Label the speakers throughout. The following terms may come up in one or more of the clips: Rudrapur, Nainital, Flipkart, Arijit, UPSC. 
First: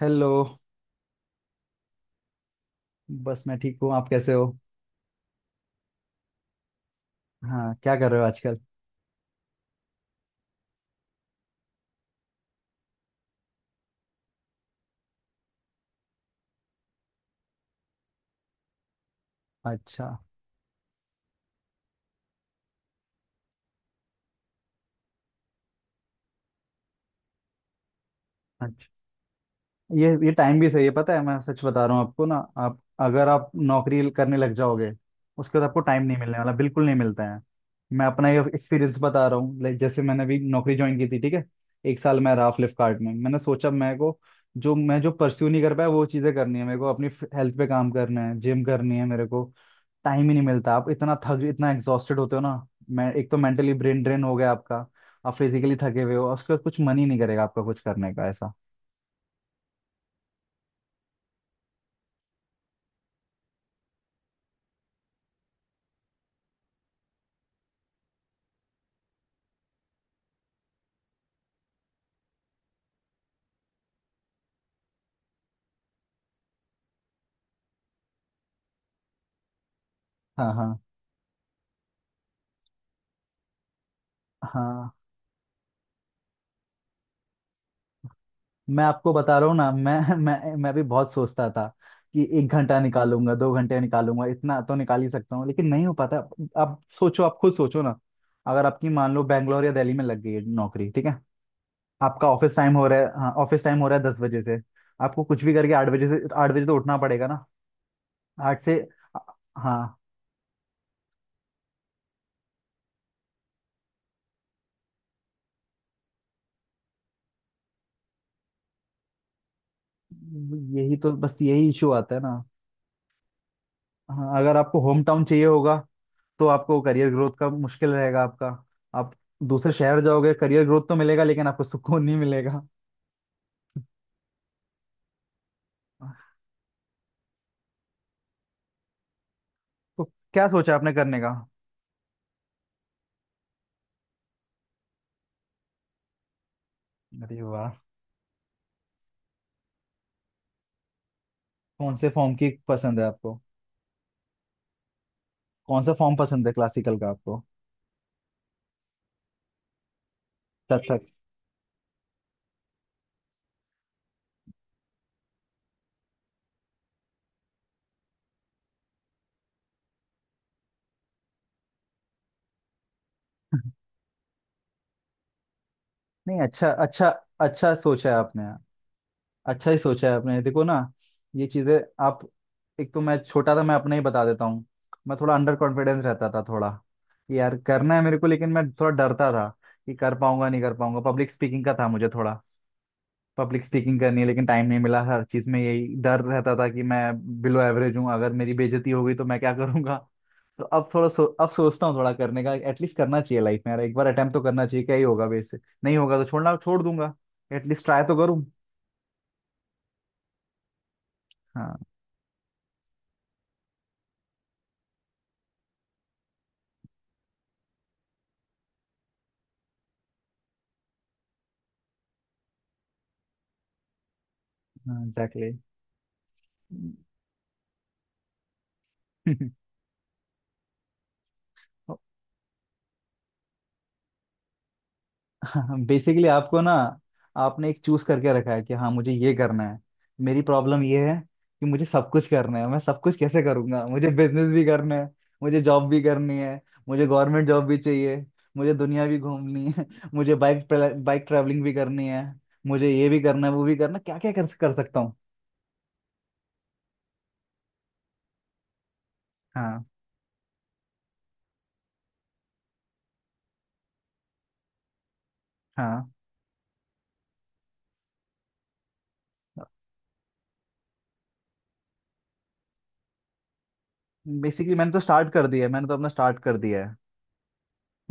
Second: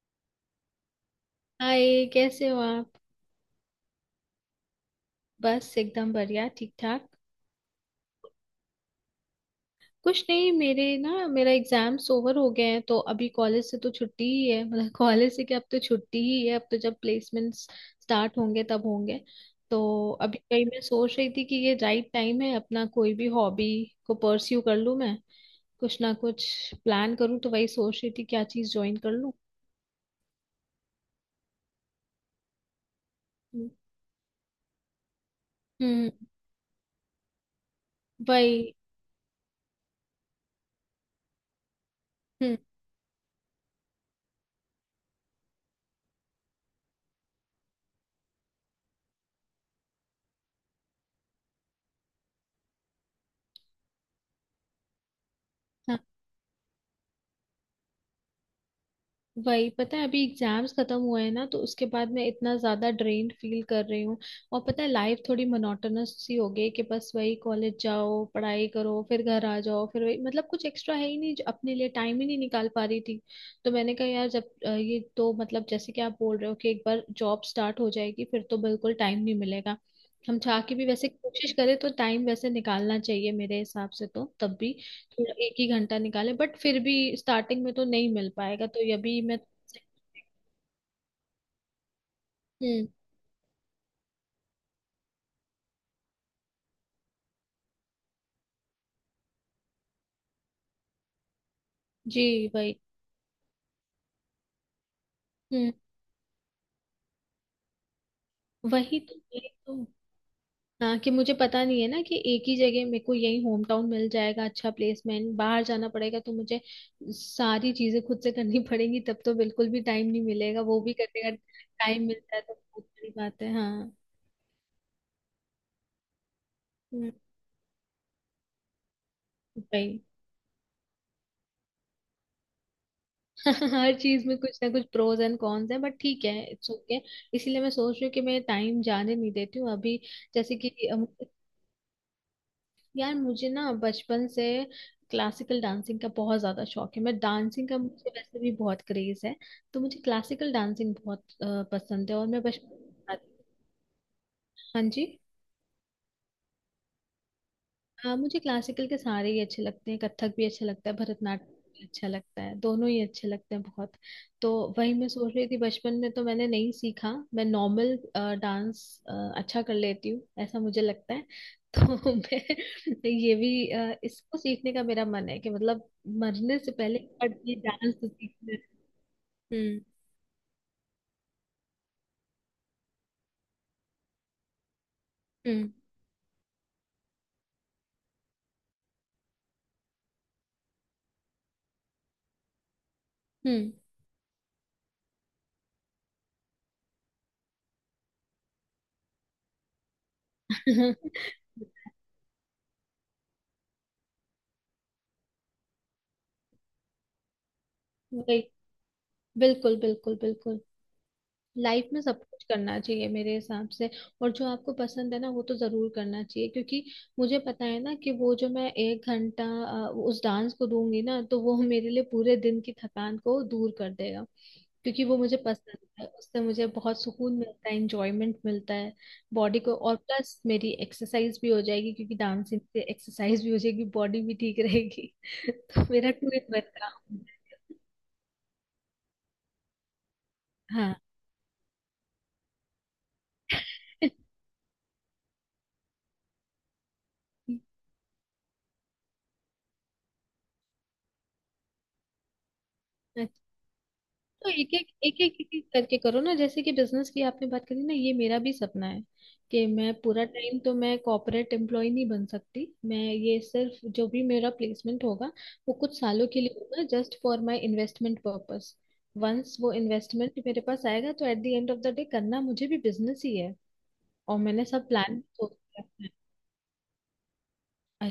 Speaker 1: Hello.
Speaker 2: Hi, कैसे हो आप।
Speaker 1: बस मैं ठीक हूँ। आप कैसे हो?
Speaker 2: बस एकदम बढ़िया, ठीक ठाक।
Speaker 1: हाँ, क्या कर रहे हो आजकल?
Speaker 2: कुछ नहीं, मेरे ना मेरा एग्जाम्स ओवर हो गए हैं, तो अभी कॉलेज से तो छुट्टी ही है, मतलब कॉलेज से क्या, अब तो छुट्टी ही है। अब तो जब प्लेसमेंट्स स्टार्ट होंगे तब होंगे। तो
Speaker 1: अच्छा।
Speaker 2: अभी वही मैं सोच रही थी कि ये राइट टाइम है, अपना कोई भी हॉबी को परस्यू कर लूँ मैं, कुछ ना कुछ प्लान करूँ। तो वही सोच रही थी क्या चीज़
Speaker 1: अच्छा।
Speaker 2: ज्वाइन कर लूँ।
Speaker 1: ये टाइम भी सही है, पता है। मैं सच बता रहा हूँ आपको ना। आप अगर आप नौकरी करने लग जाओगे, उसके बाद आपको टाइम
Speaker 2: हम्म।
Speaker 1: नहीं मिलने वाला, बिल्कुल नहीं मिलता है। मैं अपना ये
Speaker 2: वही।
Speaker 1: एक्सपीरियंस बता रहा हूँ। लाइक जैसे मैंने अभी नौकरी ज्वाइन की थी, ठीक है। एक साल मैं रहा
Speaker 2: हम्म।
Speaker 1: फ्लिपकार्ट में। मैंने सोचा मेरे को जो परस्यू नहीं कर पाया वो चीज़ें करनी है मेरे को। अपनी हेल्थ पे काम करना है, जिम करनी है मेरे को। टाइम ही नहीं मिलता। आप इतना एग्जॉस्टेड होते हो ना। मैं एक तो मेंटली ब्रेन ड्रेन हो गया आपका। आप फिजिकली थके हुए हो, और उसके बाद कुछ मन ही नहीं करेगा आपका, कुछ करने का ऐसा।
Speaker 2: वही, पता है अभी एग्जाम्स खत्म हुए हैं ना तो उसके बाद मैं इतना ज्यादा ड्रेन्ड फील कर रही हूँ। और पता है लाइफ थोड़ी मोनोटोनस सी हो गई कि बस वही कॉलेज जाओ, पढ़ाई करो, फिर घर आ जाओ, फिर वही, मतलब कुछ एक्स्ट्रा है ही नहीं जो अपने लिए टाइम ही नहीं निकाल पा रही थी। तो मैंने कहा यार, जब ये तो मतलब जैसे कि आप बोल रहे हो कि एक बार जॉब स्टार्ट हो जाएगी फिर तो बिल्कुल टाइम नहीं मिलेगा। हम
Speaker 1: हाँ,
Speaker 2: चाह के
Speaker 1: हाँ।
Speaker 2: भी वैसे कोशिश करें तो टाइम वैसे निकालना चाहिए मेरे हिसाब से, तो तब भी
Speaker 1: हाँ,
Speaker 2: एक ही घंटा निकाले, बट फिर भी स्टार्टिंग में तो नहीं मिल पाएगा। तो
Speaker 1: मैं
Speaker 2: ये
Speaker 1: आपको
Speaker 2: भी
Speaker 1: बता
Speaker 2: मैं।
Speaker 1: रहा हूँ ना। मैं मैं भी बहुत सोचता था कि एक घंटा
Speaker 2: हम्म।
Speaker 1: निकालूंगा, 2 घंटे निकालूंगा, इतना तो निकाल ही सकता हूँ, लेकिन नहीं हो पाता। आप सोचो, आप खुद सोचो ना। अगर आपकी मान लो बैंगलोर या दिल्ली में लग गई है नौकरी, ठीक है।
Speaker 2: जी
Speaker 1: आपका ऑफिस
Speaker 2: वही।
Speaker 1: टाइम हो रहा है, हाँ, ऑफिस टाइम हो रहा है 10 बजे से। आपको कुछ भी करके
Speaker 2: हम्म।
Speaker 1: 8 बजे तो उठना पड़ेगा ना। आठ से।
Speaker 2: वही तो, वही तो।
Speaker 1: हाँ।
Speaker 2: हाँ, कि मुझे पता नहीं है ना कि एक ही जगह मेरे को यही होम टाउन मिल जाएगा, अच्छा प्लेसमेंट, बाहर जाना पड़ेगा तो मुझे सारी चीजें खुद से करनी पड़ेंगी, तब तो बिल्कुल भी टाइम नहीं मिलेगा वो भी
Speaker 1: यही तो,
Speaker 2: करने का।
Speaker 1: बस यही इशू
Speaker 2: टाइम
Speaker 1: आता है ना।
Speaker 2: मिलता है तो बहुत बड़ी बात है। हाँ।
Speaker 1: हाँ, अगर आपको होम टाउन चाहिए होगा, तो आपको करियर
Speaker 2: हम्म।
Speaker 1: ग्रोथ का मुश्किल रहेगा आपका। आप दूसरे शहर
Speaker 2: वही।
Speaker 1: जाओगे, करियर ग्रोथ तो मिलेगा, लेकिन आपको सुकून नहीं मिलेगा।
Speaker 2: हर चीज में कुछ ना कुछ प्रोज एंड कॉन्स है, बट ठीक है, इट्स ओके। इसीलिए मैं सोच रही हूँ कि मैं टाइम जाने नहीं देती हूँ अभी।
Speaker 1: तो क्या
Speaker 2: जैसे कि
Speaker 1: सोचा आपने करने का?
Speaker 2: यार मुझे ना बचपन से क्लासिकल डांसिंग का बहुत ज्यादा शौक है। मैं
Speaker 1: अरे
Speaker 2: डांसिंग
Speaker 1: वाह!
Speaker 2: का, मुझे वैसे भी बहुत क्रेज है। तो मुझे क्लासिकल डांसिंग बहुत
Speaker 1: कौन से
Speaker 2: पसंद है, और
Speaker 1: फॉर्म
Speaker 2: मैं
Speaker 1: की पसंद है
Speaker 2: बचपन।
Speaker 1: आपको?
Speaker 2: हाँ जी।
Speaker 1: कौन सा फॉर्म पसंद है क्लासिकल का आपको?
Speaker 2: हाँ, मुझे क्लासिकल के सारे ही अच्छे लगते हैं। कथक भी अच्छा लगता है,
Speaker 1: कथक।
Speaker 2: भरतनाट्यम भी अच्छा लगता है। दोनों ही अच्छे लगते हैं बहुत। तो वही मैं सोच रही थी, बचपन में तो मैंने नहीं सीखा। मैं नॉर्मल डांस अच्छा कर लेती हूँ, ऐसा मुझे लगता है। तो मैं ये भी इसको सीखने का मेरा मन है कि, मतलब
Speaker 1: नहीं,
Speaker 2: मरने
Speaker 1: अच्छा,
Speaker 2: से पहले
Speaker 1: अच्छा।
Speaker 2: पर ये
Speaker 1: अच्छा
Speaker 2: डांस तो
Speaker 1: सोचा है आपने।
Speaker 2: सीखना है।
Speaker 1: अच्छा ही
Speaker 2: हम्म।
Speaker 1: सोचा है आपने, देखो ना। ये चीजें, आप, एक तो मैं छोटा था, मैं अपना ही बता देता हूँ। मैं थोड़ा अंडर
Speaker 2: हम्म।
Speaker 1: कॉन्फिडेंस रहता था, थोड़ा कि यार करना है मेरे को लेकिन मैं थोड़ा डरता था कि कर पाऊंगा नहीं कर पाऊंगा। पब्लिक स्पीकिंग का था मुझे थोड़ा, पब्लिक
Speaker 2: हम्म।
Speaker 1: स्पीकिंग करनी है, लेकिन टाइम नहीं मिला। हर चीज में यही डर रहता था कि मैं बिलो एवरेज हूँ, अगर मेरी बेइज्जती हो गई तो मैं क्या करूंगा। तो अब थोड़ा अब सोचता हूँ थोड़ा करने का। एटलीस्ट करना चाहिए लाइफ में यार, एक बार अटेम्प्ट तो करना चाहिए, क्या ही होगा वैसे। नहीं होगा तो छोड़ना छोड़ दूंगा। एटलीस्ट ट्राई तो
Speaker 2: वही।
Speaker 1: करूँ।
Speaker 2: बिल्कुल बिल्कुल बिल्कुल।
Speaker 1: हाँ,
Speaker 2: लाइफ में सब कुछ करना चाहिए मेरे हिसाब से, और जो आपको पसंद है ना वो तो जरूर करना चाहिए, क्योंकि मुझे पता है ना कि वो जो मैं एक घंटा उस डांस को दूंगी ना तो वो मेरे लिए पूरे दिन की थकान को दूर कर देगा,
Speaker 1: हाँ,
Speaker 2: क्योंकि वो मुझे
Speaker 1: एग्जैक्टली।
Speaker 2: पसंद है, उससे मुझे बहुत सुकून मिलता है, इंजॉयमेंट मिलता है बॉडी को। और प्लस मेरी एक्सरसाइज भी हो जाएगी, क्योंकि डांसिंग से एक्सरसाइज भी हो जाएगी, बॉडी भी ठीक रहेगी। तो मेरा
Speaker 1: बेसिकली
Speaker 2: टू इन वन
Speaker 1: आपको ना,
Speaker 2: काम है।
Speaker 1: आपने एक चूज करके रखा है कि हाँ, मुझे ये करना है। मेरी प्रॉब्लम
Speaker 2: हाँ।
Speaker 1: ये है कि मुझे सब कुछ करना है, मैं सब कुछ कैसे करूंगा? मुझे बिजनेस भी करना है, मुझे जॉब भी करनी है, मुझे गवर्नमेंट जॉब भी चाहिए, मुझे दुनिया भी घूमनी है। मुझे बाइक बाइक ट्रैवलिंग भी करनी है, मुझे ये भी
Speaker 2: अच्छा,
Speaker 1: करना है वो भी करना है। क्या क्या कर,
Speaker 2: तो एक
Speaker 1: कर
Speaker 2: एक
Speaker 1: सकता हूँ।
Speaker 2: एक एक एक एक करके करो ना। जैसे कि बिजनेस की आपने बात करी ना, ये मेरा भी सपना है कि
Speaker 1: हाँ,
Speaker 2: मैं पूरा टाइम तो मैं कॉर्पोरेट एम्प्लॉय नहीं बन सकती। मैं ये सिर्फ जो भी मेरा प्लेसमेंट होगा वो कुछ
Speaker 1: हाँ।
Speaker 2: सालों के लिए होगा, just for my investment purpose. Once वो इन्वेस्टमेंट मेरे पास आएगा तो at the end of the day करना मुझे भी बिजनेस ही है, और मैंने
Speaker 1: बेसिकली
Speaker 2: सब
Speaker 1: मैंने तो
Speaker 2: प्लान
Speaker 1: स्टार्ट कर
Speaker 2: सोच
Speaker 1: दिया है,
Speaker 2: के
Speaker 1: मैंने तो
Speaker 2: रखा
Speaker 1: अपना
Speaker 2: है।
Speaker 1: स्टार्ट कर दिया है,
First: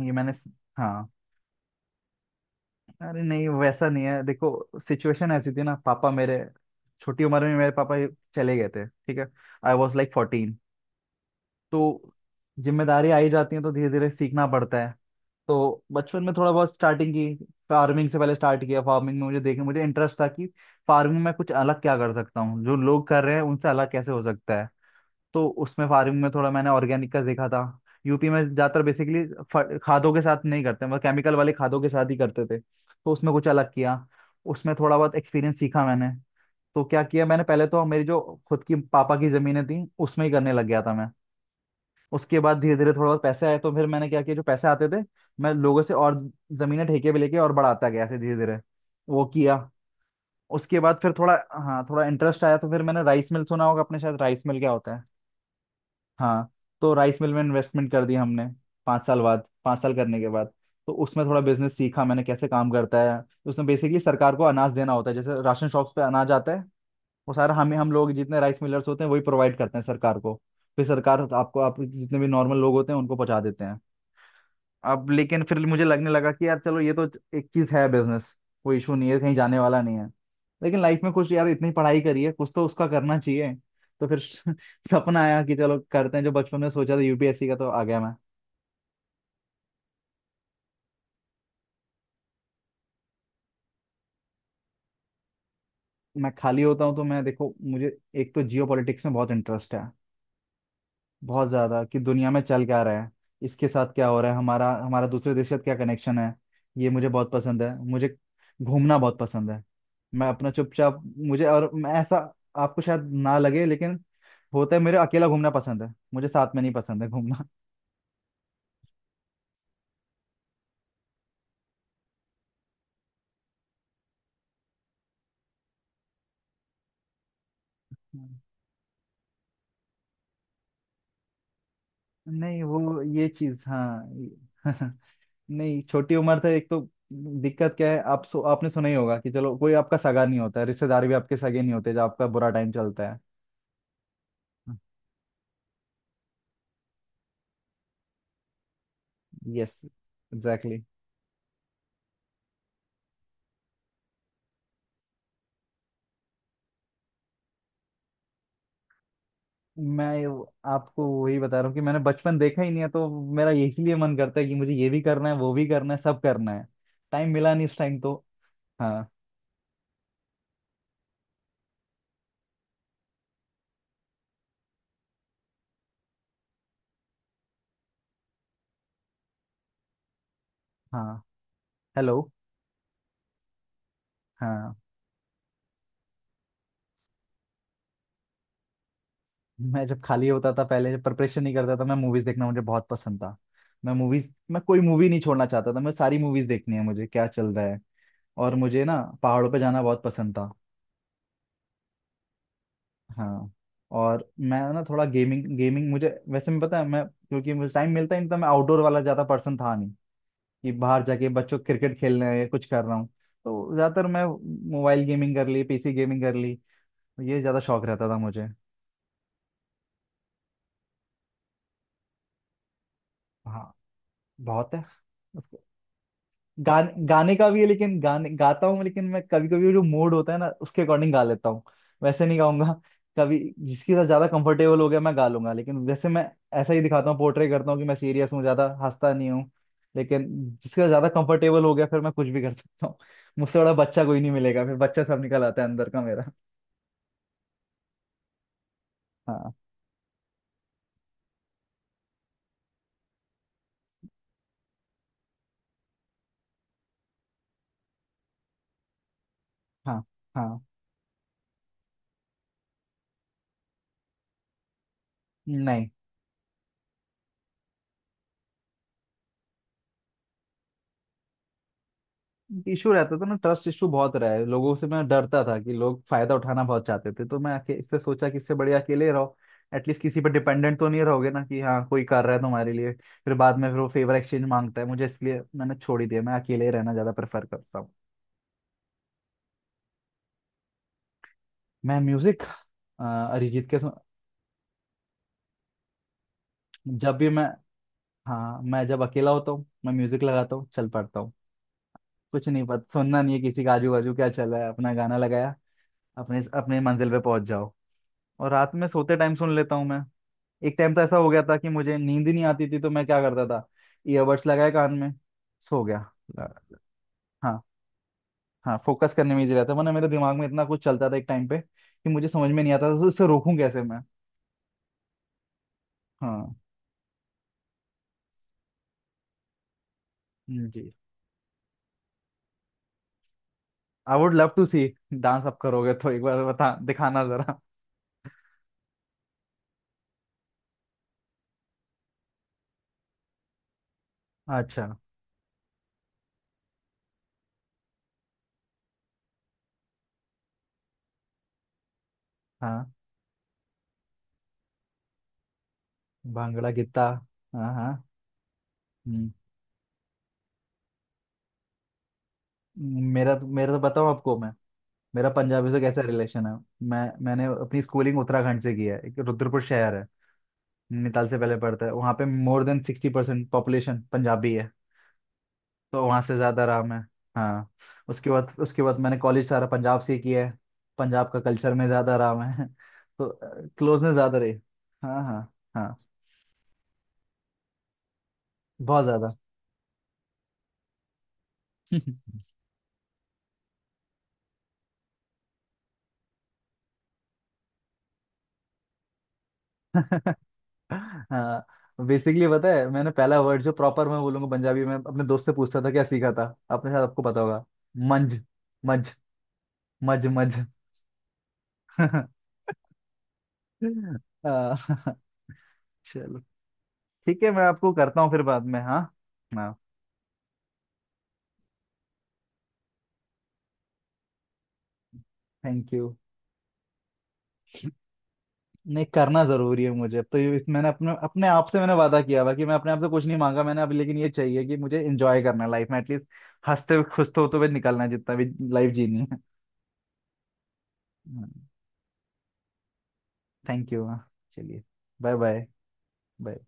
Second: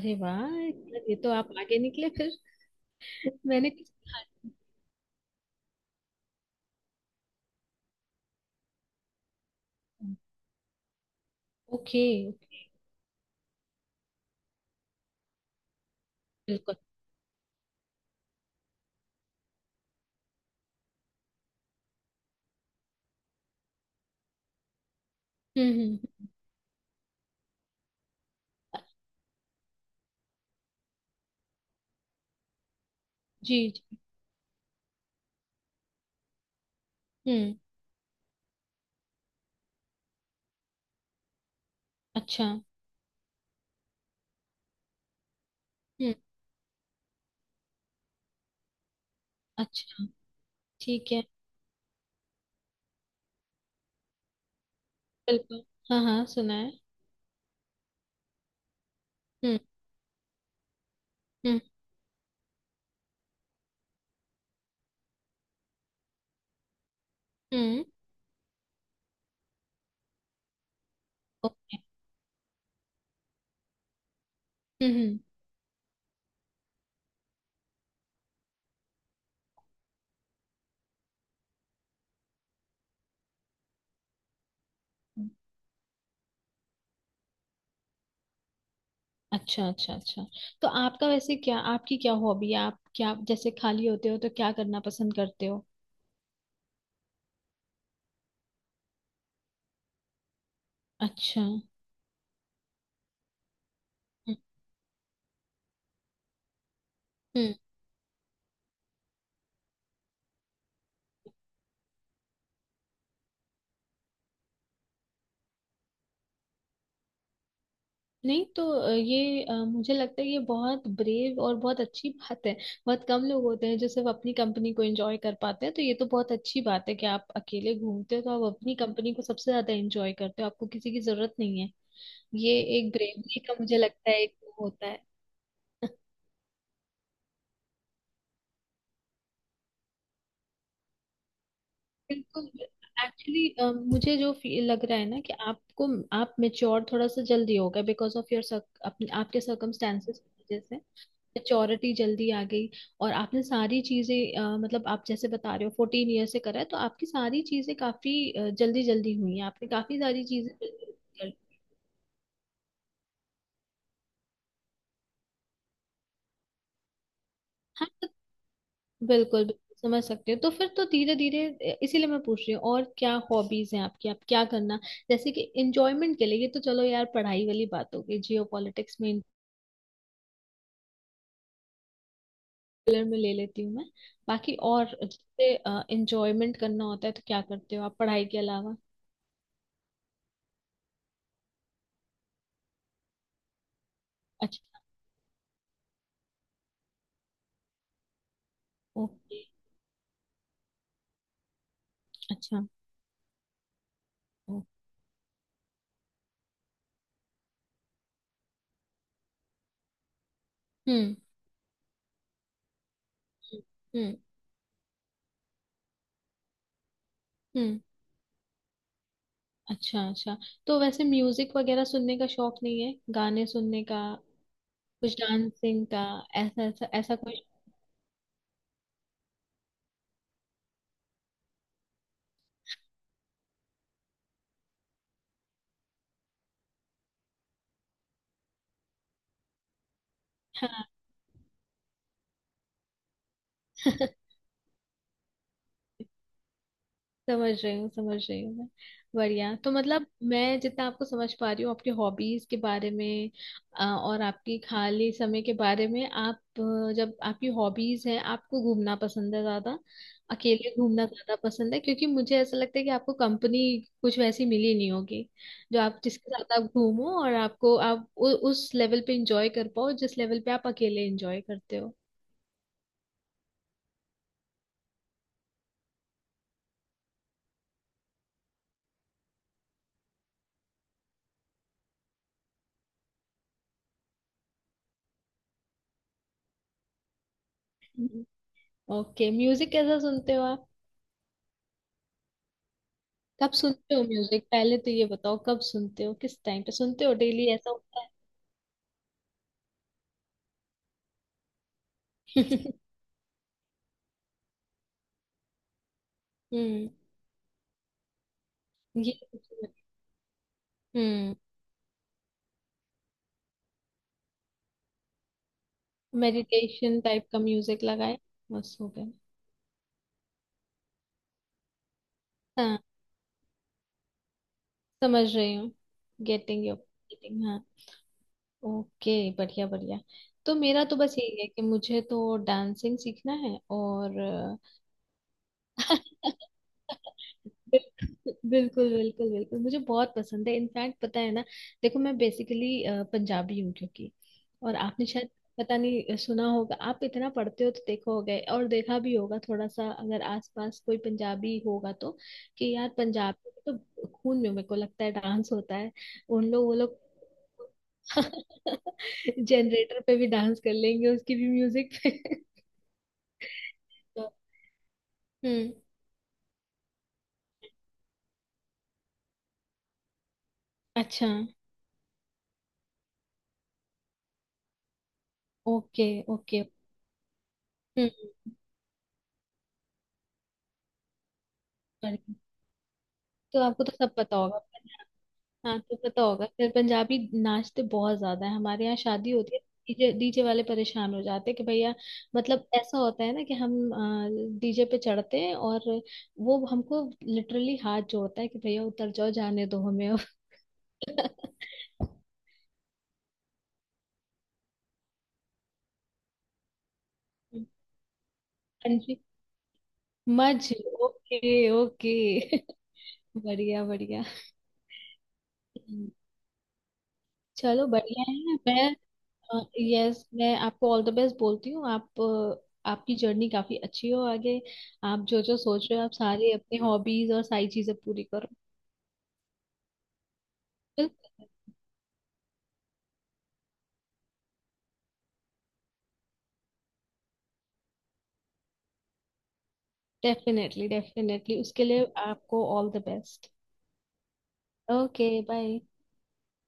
Speaker 1: ये मैंने।
Speaker 2: वाह।
Speaker 1: हाँ,
Speaker 2: ये तो आप आगे निकले फिर।
Speaker 1: अरे नहीं
Speaker 2: मैंने
Speaker 1: वैसा
Speaker 2: कुछ।
Speaker 1: नहीं है। देखो, सिचुएशन ऐसी थी ना, पापा मेरे, छोटी उम्र में मेरे पापा चले गए थे, ठीक है। I was like 14।
Speaker 2: ओके।
Speaker 1: तो जिम्मेदारी आई जाती है तो धीरे धीरे सीखना पड़ता है। तो बचपन में थोड़ा बहुत
Speaker 2: बिल्कुल।
Speaker 1: स्टार्टिंग की। फार्मिंग से पहले स्टार्ट किया। फार्मिंग में मुझे इंटरेस्ट था कि फार्मिंग में कुछ अलग क्या कर सकता हूँ, जो लोग कर रहे हैं उनसे अलग कैसे हो सकता है। तो
Speaker 2: हम्म।
Speaker 1: उसमें फार्मिंग
Speaker 2: हम्म।
Speaker 1: में थोड़ा मैंने ऑर्गेनिक का देखा था। यूपी में ज्यादातर बेसिकली खादों के साथ नहीं करते, मतलब केमिकल वाले खादों के साथ ही करते थे। तो उसमें कुछ
Speaker 2: जी
Speaker 1: अलग
Speaker 2: जी।
Speaker 1: किया, उसमें थोड़ा बहुत एक्सपीरियंस सीखा मैंने। तो क्या किया मैंने?
Speaker 2: हम्म।
Speaker 1: पहले तो मेरी जो खुद की पापा की जमीनें थी उसमें ही करने लग गया था मैं। उसके
Speaker 2: अच्छा।
Speaker 1: बाद धीरे धीरे थोड़ा बहुत पैसे आए, तो फिर मैंने क्या किया, जो पैसे आते थे, मैं लोगों से
Speaker 2: हम्म।
Speaker 1: और जमीनें ठेके पे लेके और बढ़ाता गया, ऐसे धीरे धीरे वो किया।
Speaker 2: अच्छा।
Speaker 1: उसके बाद
Speaker 2: ठीक
Speaker 1: फिर
Speaker 2: है।
Speaker 1: थोड़ा, हाँ, थोड़ा इंटरेस्ट आया, तो फिर मैंने राइस मिल, सुना होगा अपने शायद राइस मिल क्या होता है।
Speaker 2: बिल्कुल। हाँ हाँ,
Speaker 1: हाँ,
Speaker 2: सुना है।
Speaker 1: तो राइस मिल में इन्वेस्टमेंट कर दिया हमने, 5 साल बाद,
Speaker 2: हम्म।
Speaker 1: 5 साल करने के बाद। तो उसमें थोड़ा
Speaker 2: हम्म।
Speaker 1: बिजनेस सीखा मैंने कैसे काम करता है। उसमें बेसिकली सरकार को अनाज देना होता है, जैसे राशन शॉप्स पे अनाज आता है, वो सारा हम
Speaker 2: हम्म।
Speaker 1: हम लोग जितने राइस मिलर्स होते हैं वही प्रोवाइड करते हैं सरकार को। फिर सरकार आपको
Speaker 2: ओके।
Speaker 1: आप जितने भी नॉर्मल लोग होते हैं उनको पहुंचा देते हैं।
Speaker 2: हम्म।
Speaker 1: अब
Speaker 2: हम्म।
Speaker 1: लेकिन फिर मुझे लगने लगा कि यार चलो, ये तो एक चीज है बिजनेस, कोई इशू नहीं है, कहीं जाने वाला नहीं है। लेकिन लाइफ में कुछ यार, इतनी पढ़ाई करी है, कुछ तो उसका करना चाहिए। तो फिर सपना
Speaker 2: हम्म।
Speaker 1: आया कि चलो करते हैं जो बचपन में सोचा था, यूपीएससी का, तो आ गया मैं।
Speaker 2: अच्छा अच्छा अच्छा, तो आपका वैसे क्या, आपकी क्या हॉबी है, आप क्या जैसे खाली होते हो तो क्या करना पसंद करते हो।
Speaker 1: मैं खाली होता हूँ तो मैं, देखो, मुझे एक तो जियो पॉलिटिक्स में बहुत इंटरेस्ट है,
Speaker 2: अच्छा।
Speaker 1: बहुत
Speaker 2: हम्म।
Speaker 1: ज्यादा, कि दुनिया में चल क्या रहा है, इसके साथ क्या हो रहा है, हमारा हमारा दूसरे देश के साथ क्या कनेक्शन है। ये मुझे बहुत
Speaker 2: हम्म।
Speaker 1: पसंद है। मुझे घूमना बहुत पसंद है। मैं अपना चुपचाप, मुझे, और मैं ऐसा, आपको शायद ना लगे लेकिन होता है, मेरे, अकेला घूमना पसंद है मुझे, साथ में नहीं पसंद है घूमना।
Speaker 2: नहीं तो ये मुझे लगता है ये बहुत ब्रेव और बहुत अच्छी बात है। बहुत कम लोग होते हैं जो सिर्फ अपनी कंपनी को एंजॉय कर पाते हैं। तो ये तो बहुत अच्छी बात है कि आप अकेले घूमते हो, तो
Speaker 1: हम्म।
Speaker 2: आप अपनी कंपनी को सबसे ज्यादा एंजॉय करते हो, आपको किसी की जरूरत नहीं है। ये
Speaker 1: नहीं
Speaker 2: एक
Speaker 1: वो ये
Speaker 2: ब्रेवरी का
Speaker 1: चीज,
Speaker 2: मुझे
Speaker 1: हाँ
Speaker 2: लगता है एक वो
Speaker 1: ये-
Speaker 2: होता है।
Speaker 1: नहीं छोटी उम्र था, एक तो दिक्कत क्या है। आप आपने सुना ही होगा कि चलो, कोई आपका सगा नहीं होता है, रिश्तेदार भी आपके सगे नहीं होते जब आपका
Speaker 2: बिल्कुल।
Speaker 1: बुरा टाइम चलता है।
Speaker 2: एक्चुअली मुझे जो फील लग रहा है ना कि आपको, आप मेच्योर थोड़ा सा जल्दी हो गए बिकॉज ऑफ योर, अपने आपके
Speaker 1: यस,
Speaker 2: सर्कमस्टेंसेस की वजह से।
Speaker 1: एग्जैक्टली।
Speaker 2: मेच्योरिटी जल्दी आ गई, और आपने सारी चीजें मतलब आप जैसे बता रहे हो 14 ईयर से करा है तो आपकी सारी चीजें काफी जल्दी जल्दी हुई हैं। आपने काफी सारी
Speaker 1: मैं वो-
Speaker 2: चीजें जल्दी
Speaker 1: आपको
Speaker 2: कर
Speaker 1: वही बता रहा हूँ कि मैंने बचपन देखा ही नहीं है, तो मेरा इसीलिए मन करता है कि मुझे ये भी करना है वो भी करना है सब करना है, टाइम मिला नहीं इस
Speaker 2: हाँ,
Speaker 1: टाइम
Speaker 2: तो
Speaker 1: तो। हाँ,
Speaker 2: बिल्कुल बिल्कुल समझ सकते हो, तो फिर तो धीरे धीरे इसीलिए मैं पूछ रही हूँ और क्या हॉबीज हैं आपकी, आप क्या करना, जैसे कि एंजॉयमेंट के लिए। ये तो चलो यार पढ़ाई वाली बात हो गई, जियो पॉलिटिक्स में
Speaker 1: हाँ। हेलो।
Speaker 2: इंटर में ले लेती हूँ मैं। बाकी
Speaker 1: हाँ,
Speaker 2: और जैसे एंजॉयमेंट करना होता है तो क्या करते हो आप पढ़ाई के अलावा।
Speaker 1: मैं जब खाली होता था पहले, जब प्रिपरेशन नहीं करता था, मैं मूवीज देखना मुझे बहुत पसंद था। मैं
Speaker 2: अच्छा।
Speaker 1: कोई मूवी नहीं छोड़ना चाहता था, मैं सारी मूवीज देखनी है, मुझे क्या चल रहा है। और मुझे ना
Speaker 2: ओके।
Speaker 1: पहाड़ों पे जाना बहुत पसंद था।
Speaker 2: अच्छा।
Speaker 1: हाँ। और मैं
Speaker 2: ओ,
Speaker 1: ना थोड़ा गेमिंग, गेमिंग मुझे वैसे, मैं पता है मैं, क्योंकि मुझे टाइम मिलता ही नहीं था, मैं आउटडोर वाला ज्यादा पर्सन था नहीं कि बाहर
Speaker 2: हम्म।
Speaker 1: जाके बच्चों क्रिकेट खेलना है या कुछ कर रहा हूँ। तो ज्यादातर
Speaker 2: हम्म।
Speaker 1: मैं मोबाइल गेमिंग कर ली, पीसी गेमिंग कर ली, ये ज्यादा
Speaker 2: हम्म।
Speaker 1: शौक रहता था मुझे।
Speaker 2: अच्छा अच्छा, तो वैसे म्यूजिक वगैरह सुनने का शौक नहीं है, गाने
Speaker 1: हाँ,
Speaker 2: सुनने का,
Speaker 1: बहुत है।
Speaker 2: कुछ
Speaker 1: उसके-
Speaker 2: डांसिंग का, ऐसा ऐसा
Speaker 1: गाने,
Speaker 2: ऐसा
Speaker 1: गाने
Speaker 2: कुछ।
Speaker 1: का भी है, लेकिन गाने गाता हूँ लेकिन मैं कभी कभी जो मूड होता है ना उसके अकॉर्डिंग गा लेता हूँ। वैसे नहीं गाऊंगा कभी। जिसके साथ ज्यादा कंफर्टेबल हो गया मैं गा लूंगा, लेकिन वैसे मैं ऐसा ही दिखाता हूँ, पोर्ट्रे करता हूँ कि मैं सीरियस हूँ, ज्यादा हंसता नहीं हूँ। लेकिन जिसके
Speaker 2: हाँ।
Speaker 1: साथ ज्यादा कंफर्टेबल हो गया फिर मैं कुछ भी कर सकता हूँ। मुझसे बड़ा बच्चा कोई नहीं मिलेगा, फिर बच्चा सब निकल आता है अंदर का मेरा।
Speaker 2: समझ रही हूँ, समझ रही हूँ मैं।
Speaker 1: हाँ,
Speaker 2: बढ़िया, तो मतलब मैं जितना आपको समझ पा रही हूँ आपके हॉबीज के बारे में और आपकी खाली समय के बारे में, आप जब आपकी हॉबीज है, आपको घूमना पसंद है ज्यादा,
Speaker 1: हाँ, हाँ।
Speaker 2: अकेले घूमना ज्यादा पसंद है, क्योंकि मुझे ऐसा लगता है कि आपको कंपनी कुछ वैसी मिली नहीं होगी जो
Speaker 1: नहीं,
Speaker 2: आप, जिसके साथ आप घूमो और आपको आप उस लेवल पे इंजॉय कर पाओ जिस लेवल पे आप अकेले इंजॉय करते हो।
Speaker 1: इशू रहता था ना, ट्रस्ट इशू बहुत रहा है, लोगों से मैं डरता था कि लोग फायदा उठाना बहुत चाहते थे। तो मैं आके इससे सोचा कि इससे बढ़िया अकेले रहो, एटलीस्ट किसी पर डिपेंडेंट तो नहीं रहोगे ना, कि हाँ कोई कर रहा है तुम्हारे लिए फिर बाद में फिर वो फेवर एक्सचेंज मांगता है मुझे। इसलिए मैंने छोड़ ही दिया, मैं अकेले ही रहना ज्यादा प्रेफर करता हूँ।
Speaker 2: ओके, म्यूजिक कैसा सुनते हो आप,
Speaker 1: मैं म्यूजिक,
Speaker 2: कब
Speaker 1: अरिजीत के सुन-
Speaker 2: सुनते हो म्यूजिक, पहले तो ये बताओ कब सुनते हो, किस टाइम पे सुनते हो,
Speaker 1: जब भी मैं,
Speaker 2: डेली ऐसा होता है।
Speaker 1: हाँ, मैं जब अकेला होता हूँ मैं म्यूजिक लगाता हूँ चल पड़ता हूँ। कुछ नहीं पता, सुनना नहीं है किसी का आजू बाजू क्या चल रहा है, अपना गाना लगाया, अपने अपने
Speaker 2: हम्म।
Speaker 1: मंजिल पे पहुंच जाओ। और रात में
Speaker 2: ये
Speaker 1: सोते टाइम सुन लेता हूँ मैं। एक टाइम तो ऐसा हो
Speaker 2: हम्म।
Speaker 1: गया था कि मुझे नींद ही नहीं आती थी, तो मैं क्या करता था, ईयरबड्स लगाए कान में, सो गया। ला-
Speaker 2: मेडिटेशन टाइप का
Speaker 1: हाँ।
Speaker 2: म्यूजिक लगाए
Speaker 1: हाँ,
Speaker 2: बस हो गया।
Speaker 1: फोकस करने में इजी रहता है, वरना मेरे दिमाग में इतना कुछ चलता था एक टाइम पे कि मुझे समझ में नहीं
Speaker 2: हाँ,
Speaker 1: आता था तो उससे रोकूं कैसे मैं।
Speaker 2: समझ रही हूँ।
Speaker 1: हाँ।
Speaker 2: गेटिंग योर गेटिंग, हाँ। ओके। बढ़िया बढ़िया। तो मेरा
Speaker 1: जी।
Speaker 2: तो बस यही है कि मुझे तो डांसिंग सीखना है
Speaker 1: आई
Speaker 2: और
Speaker 1: would love to see. Dance आप करोगे तो एक बार बता, दिखाना जरा।
Speaker 2: बिल्कुल बिल्कुल बिल्कुल, मुझे बहुत पसंद है। इनफैक्ट पता है ना, देखो मैं बेसिकली पंजाबी हूँ, क्योंकि और
Speaker 1: अच्छा,
Speaker 2: आपने शायद पता नहीं सुना होगा, आप इतना पढ़ते हो तो देखो हो गए, और देखा भी होगा थोड़ा सा अगर आसपास कोई पंजाबी होगा तो, कि यार
Speaker 1: हाँ।
Speaker 2: पंजाब में तो खून में, मेरे को लगता है, डांस होता है। उन लोग
Speaker 1: भांगड़ा
Speaker 2: वो लोग
Speaker 1: गिद्दा। हाँ, हाँ। हम्म।
Speaker 2: जनरेटर पे भी डांस कर लेंगे, उसकी भी म्यूजिक पे।
Speaker 1: मेरा मेरा तो बताऊं
Speaker 2: तो,
Speaker 1: आपको, मैं, मेरा पंजाबी
Speaker 2: हम्म।
Speaker 1: से कैसा रिलेशन है। मैंने अपनी स्कूलिंग उत्तराखंड से की है। एक रुद्रपुर शहर है,
Speaker 2: अच्छा।
Speaker 1: नैनीताल से पहले पड़ता है, वहाँ पे मोर देन 60% पॉपुलेशन पंजाबी है। तो
Speaker 2: ओके
Speaker 1: वहाँ से ज़्यादा
Speaker 2: ओके।
Speaker 1: आराम है। हाँ, उसके
Speaker 2: हम्म।
Speaker 1: बाद उसके बाद मैंने कॉलेज सारा पंजाब से ही किया है, पंजाब का कल्चर में ज़्यादा आराम है। तो
Speaker 2: तो आपको तो
Speaker 1: क्लोजनेस
Speaker 2: सब पता
Speaker 1: ज़्यादा रही।
Speaker 2: होगा।
Speaker 1: हाँ, हाँ।
Speaker 2: हाँ,
Speaker 1: हाँ,
Speaker 2: तो पता होगा फिर पंजाबी नाचते बहुत ज्यादा है। हमारे यहाँ
Speaker 1: बहुत
Speaker 2: शादी
Speaker 1: ज़्यादा।
Speaker 2: होती है, डीजे डीजे वाले परेशान हो जाते हैं कि भैया, मतलब ऐसा होता है ना कि हम डीजे पे चढ़ते हैं और वो हमको लिटरली हाथ जोड़ता है कि भैया उतर जाओ, जाने दो हमें अब।
Speaker 1: हाँ, बेसिकली पता है मैंने पहला वर्ड जो प्रॉपर मैं बोलूंगा पंजाबी में, अपने दोस्त से पूछता था, क्या सीखा था अपने साथ आपको पता होगा। मंज।
Speaker 2: हाँ
Speaker 1: मंज।
Speaker 2: जी।
Speaker 1: मज, मज।
Speaker 2: मज। Okay okay. बढ़िया बढ़िया।
Speaker 1: आ, चलो, ठीक है, मैं
Speaker 2: चलो
Speaker 1: आपको करता
Speaker 2: बढ़िया
Speaker 1: हूँ
Speaker 2: है।
Speaker 1: फिर बाद में, हाँ,
Speaker 2: मैं,
Speaker 1: हाँ।
Speaker 2: यस, मैं आपको ऑल द बेस्ट बोलती हूँ। आप आपकी जर्नी काफी अच्छी हो आगे, आप जो जो सोच
Speaker 1: थैंक
Speaker 2: रहे हो, आप
Speaker 1: यू,
Speaker 2: सारी अपनी हॉबीज और सारी चीजें पूरी करो।
Speaker 1: नहीं करना जरूरी है मुझे। अब तो ये इस- मैंने अपने
Speaker 2: बिल्कुल।
Speaker 1: अपने आप से मैंने वादा किया हुआ कि मैं अपने आप से कुछ नहीं मांगा मैंने अभी, लेकिन ये चाहिए कि मुझे एंजॉय करना है लाइफ में एटलीस्ट, हंसते हुए खुश तो होते हुए निकलना है जितना भी लाइफ जीनी है।
Speaker 2: डेफिनेटली डेफिनेटली, उसके लिए आपको all the best.
Speaker 1: Thank you. हाँ, thank you, हाँ। चलिए।
Speaker 2: Okay,
Speaker 1: bye, bye.
Speaker 2: Bye.
Speaker 1: Bye.